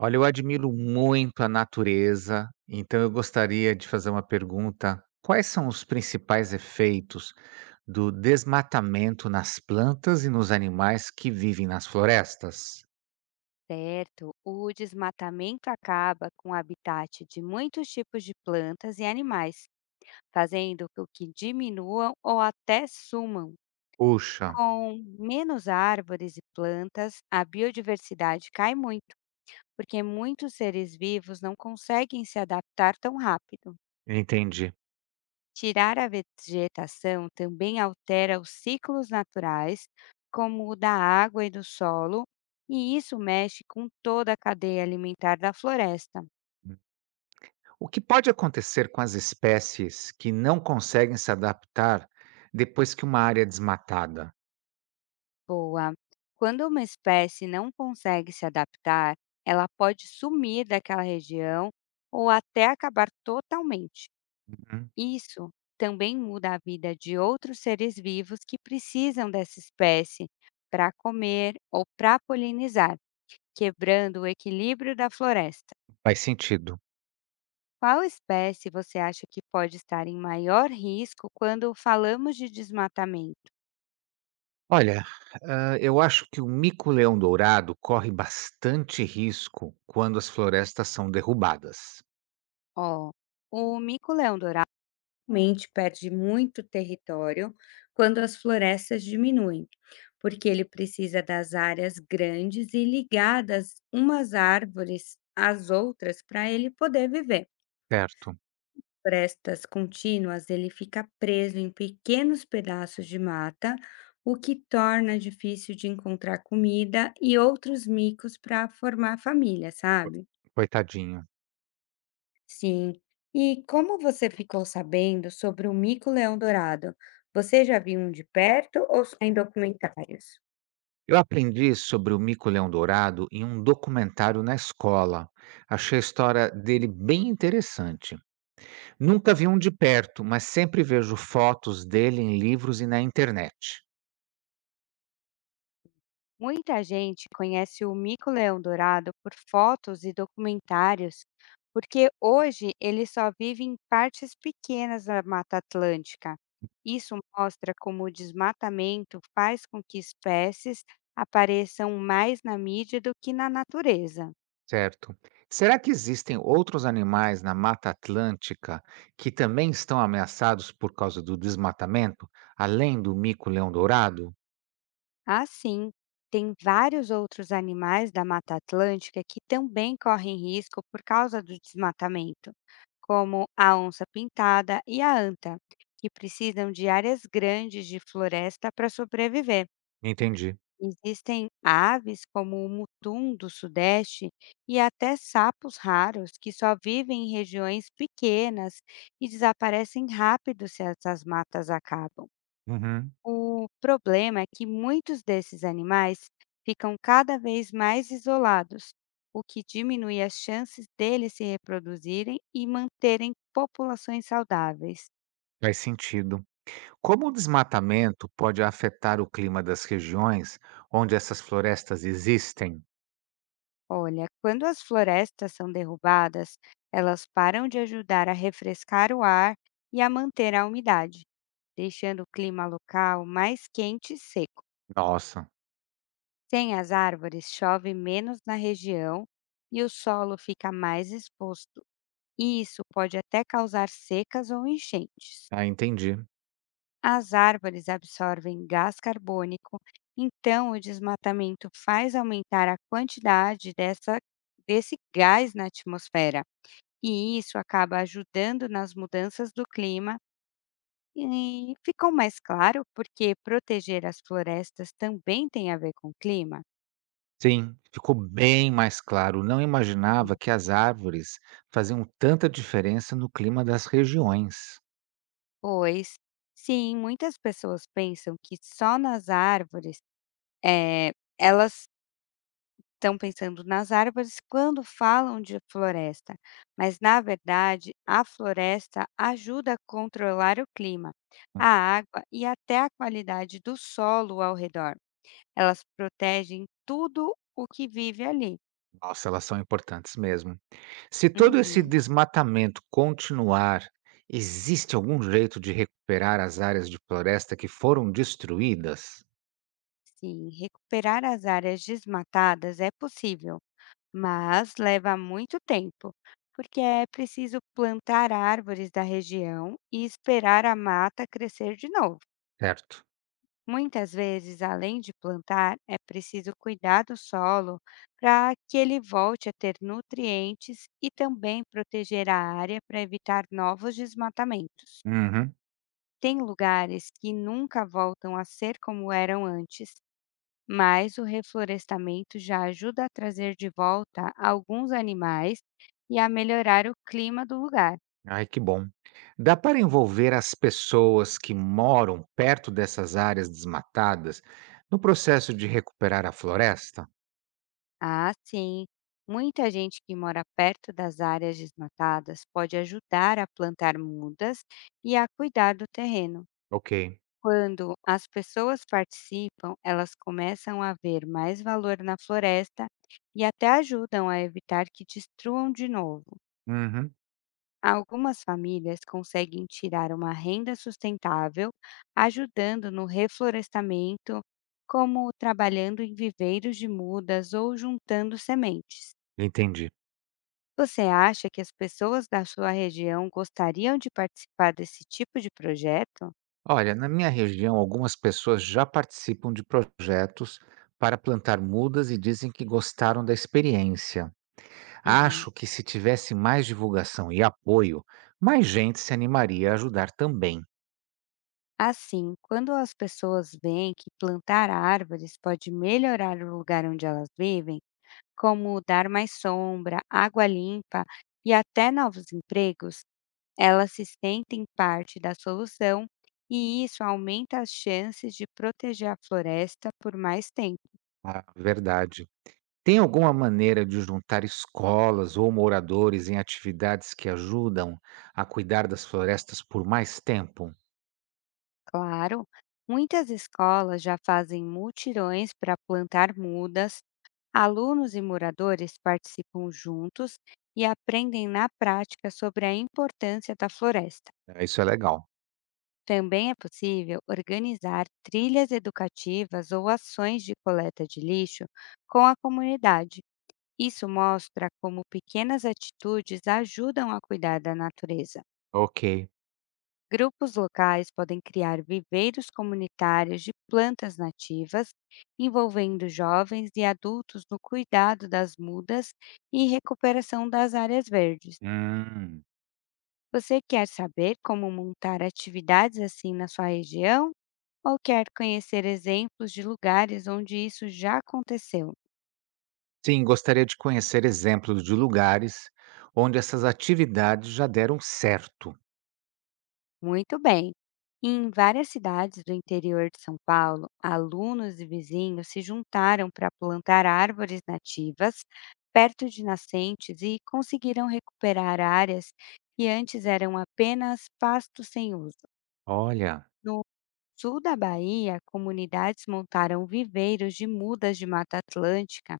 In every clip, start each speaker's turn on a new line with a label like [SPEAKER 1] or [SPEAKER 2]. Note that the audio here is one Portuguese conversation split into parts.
[SPEAKER 1] Olha, eu admiro muito a natureza, então eu gostaria de fazer uma pergunta: quais são os principais efeitos do desmatamento nas plantas e nos animais que vivem nas florestas?
[SPEAKER 2] Certo, o desmatamento acaba com o habitat de muitos tipos de plantas e animais, fazendo com que diminuam ou até sumam.
[SPEAKER 1] Puxa,
[SPEAKER 2] Com menos árvores e plantas, a biodiversidade cai muito, porque muitos seres vivos não conseguem se adaptar tão rápido.
[SPEAKER 1] entendi.
[SPEAKER 2] Tirar a vegetação também altera os ciclos naturais, como o da água e do solo, e isso mexe com toda a cadeia alimentar da floresta.
[SPEAKER 1] O que pode acontecer com as espécies que não conseguem se adaptar depois que uma área é desmatada?
[SPEAKER 2] Boa. Quando uma espécie não consegue se adaptar, ela pode sumir daquela região ou até acabar totalmente.
[SPEAKER 1] Uhum.
[SPEAKER 2] Isso também muda a vida de outros seres vivos que precisam dessa espécie para comer ou para polinizar, quebrando o equilíbrio da floresta.
[SPEAKER 1] Faz sentido.
[SPEAKER 2] Qual espécie você acha que pode estar em maior risco quando falamos de desmatamento?
[SPEAKER 1] Olha, eu acho que o mico-leão-dourado corre bastante risco quando as florestas são derrubadas,
[SPEAKER 2] Ó, o mico-leão-dourado realmente perde muito território quando as florestas diminuem, porque ele precisa das áreas grandes e ligadas umas árvores às outras para ele poder viver.
[SPEAKER 1] certo?
[SPEAKER 2] Florestas contínuas, ele fica preso em pequenos pedaços de mata, o que torna difícil de encontrar comida e outros micos para formar família, sabe?
[SPEAKER 1] Coitadinho.
[SPEAKER 2] Sim. E como você ficou sabendo sobre o mico-leão dourado? Você já viu um de perto ou só em documentários?
[SPEAKER 1] Eu aprendi sobre o mico-leão-dourado em um documentário na escola. Achei a história dele bem interessante. Nunca vi um de perto, mas sempre vejo fotos dele em livros e na internet.
[SPEAKER 2] Muita gente conhece o mico-leão dourado por fotos e documentários, porque hoje ele só vive em partes pequenas da Mata Atlântica. Isso mostra como o desmatamento faz com que espécies apareçam mais na mídia do que na natureza.
[SPEAKER 1] Certo. Será que existem outros animais na Mata Atlântica que também estão ameaçados por causa do desmatamento, além do mico-leão-dourado?
[SPEAKER 2] Assim, tem vários outros animais da Mata Atlântica que também correm risco por causa do desmatamento, como a onça-pintada e a anta, que precisam de áreas grandes de floresta para sobreviver.
[SPEAKER 1] Entendi.
[SPEAKER 2] Existem aves como o mutum do sudeste e até sapos raros que só vivem em regiões pequenas e desaparecem rápido se essas matas acabam.
[SPEAKER 1] Uhum.
[SPEAKER 2] O problema é que muitos desses animais ficam cada vez mais isolados, o que diminui as chances deles se reproduzirem e manterem populações saudáveis.
[SPEAKER 1] Faz sentido. Como o desmatamento pode afetar o clima das regiões onde essas florestas existem?
[SPEAKER 2] Olha, quando as florestas são derrubadas, elas param de ajudar a refrescar o ar e a manter a umidade, deixando o clima local mais quente e seco.
[SPEAKER 1] Nossa,
[SPEAKER 2] Sem as árvores, chove menos na região e o solo fica mais exposto e isso pode até causar secas ou enchentes.
[SPEAKER 1] ah, entendi.
[SPEAKER 2] As árvores absorvem gás carbônico, então o desmatamento faz aumentar a quantidade dessa, desse gás na atmosfera, e isso acaba ajudando nas mudanças do clima. E ficou mais claro porque proteger as florestas também tem a ver com o clima?
[SPEAKER 1] Sim, ficou bem mais claro. Não imaginava que as árvores faziam tanta diferença no clima das regiões.
[SPEAKER 2] Pois, sim, muitas pessoas pensam que só nas árvores, é, elas estão pensando nas árvores quando falam de floresta, mas na verdade a floresta ajuda a controlar o clima, a água e até a qualidade do solo ao redor. Elas protegem tudo o que vive ali.
[SPEAKER 1] Nossa, elas são importantes mesmo. Se todo esse
[SPEAKER 2] Uhum,
[SPEAKER 1] desmatamento continuar, existe algum jeito de recuperar as áreas de floresta que foram destruídas?
[SPEAKER 2] sim, recuperar as áreas desmatadas é possível, mas leva muito tempo, porque é preciso plantar árvores da região e esperar a mata crescer de novo.
[SPEAKER 1] Certo.
[SPEAKER 2] Muitas vezes, além de plantar, é preciso cuidar do solo para que ele volte a ter nutrientes e também proteger a área para evitar novos desmatamentos.
[SPEAKER 1] Uhum.
[SPEAKER 2] Tem lugares que nunca voltam a ser como eram antes, mas o reflorestamento já ajuda a trazer de volta alguns animais e a melhorar o clima do lugar.
[SPEAKER 1] Ai, que bom. Dá para envolver as pessoas que moram perto dessas áreas desmatadas no processo de recuperar a floresta?
[SPEAKER 2] Ah, sim. Muita gente que mora perto das áreas desmatadas pode ajudar a plantar mudas e a cuidar do terreno.
[SPEAKER 1] Ok.
[SPEAKER 2] Quando as pessoas participam, elas começam a ver mais valor na floresta e até ajudam a evitar que destruam de novo.
[SPEAKER 1] Uhum.
[SPEAKER 2] Algumas famílias conseguem tirar uma renda sustentável, ajudando no reflorestamento, como trabalhando em viveiros de mudas ou juntando sementes.
[SPEAKER 1] Entendi.
[SPEAKER 2] Você acha que as pessoas da sua região gostariam de participar desse tipo de projeto?
[SPEAKER 1] Olha, na minha região, algumas pessoas já participam de projetos para plantar mudas e dizem que gostaram da experiência.
[SPEAKER 2] Uhum.
[SPEAKER 1] Acho que se tivesse mais divulgação e apoio, mais gente se animaria a ajudar também.
[SPEAKER 2] Assim, quando as pessoas veem que plantar árvores pode melhorar o lugar onde elas vivem, como dar mais sombra, água limpa e até novos empregos, elas se sentem parte da solução e isso aumenta as chances de proteger a floresta por mais tempo.
[SPEAKER 1] Ah, verdade. Tem alguma maneira de juntar escolas ou moradores em atividades que ajudam a cuidar das florestas por mais tempo?
[SPEAKER 2] Claro, muitas escolas já fazem mutirões para plantar mudas, alunos e moradores participam juntos e aprendem na prática sobre a importância da floresta.
[SPEAKER 1] É, isso é legal.
[SPEAKER 2] Também é possível organizar trilhas educativas ou ações de coleta de lixo com a comunidade. Isso mostra como pequenas atitudes ajudam a cuidar da natureza.
[SPEAKER 1] Ok.
[SPEAKER 2] Grupos locais podem criar viveiros comunitários de plantas nativas, envolvendo jovens e adultos no cuidado das mudas e recuperação das áreas verdes.
[SPEAKER 1] Hum.
[SPEAKER 2] Você quer saber como montar atividades assim na sua região ou quer conhecer exemplos de lugares onde isso já aconteceu?
[SPEAKER 1] Sim, gostaria de conhecer exemplos de lugares onde essas atividades já deram certo.
[SPEAKER 2] Muito bem. Em várias cidades do interior de São Paulo, alunos e vizinhos se juntaram para plantar árvores nativas perto de nascentes e conseguiram recuperar áreas que antes eram apenas pasto sem uso.
[SPEAKER 1] Olha,
[SPEAKER 2] No sul da Bahia, comunidades montaram viveiros de mudas de Mata Atlântica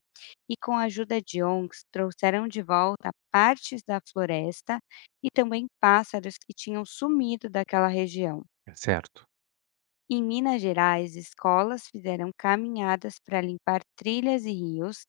[SPEAKER 2] e, com a ajuda de ONGs, trouxeram de volta partes da floresta e também pássaros que tinham sumido daquela região.
[SPEAKER 1] é certo.
[SPEAKER 2] Em Minas Gerais, escolas fizeram caminhadas para limpar trilhas e rios,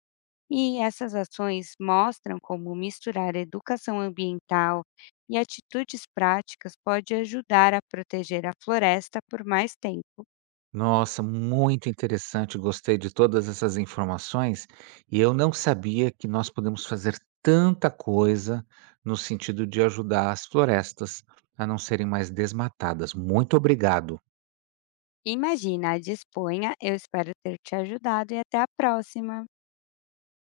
[SPEAKER 2] e essas ações mostram como misturar educação ambiental e atitudes práticas pode ajudar a proteger a floresta por mais tempo.
[SPEAKER 1] Nossa, muito interessante. Gostei de todas essas informações. E eu não sabia que nós podemos fazer tanta coisa no sentido de ajudar as florestas a não serem mais desmatadas. Muito obrigado.
[SPEAKER 2] Imagina a de Espanha, eu espero ter te ajudado e até a próxima!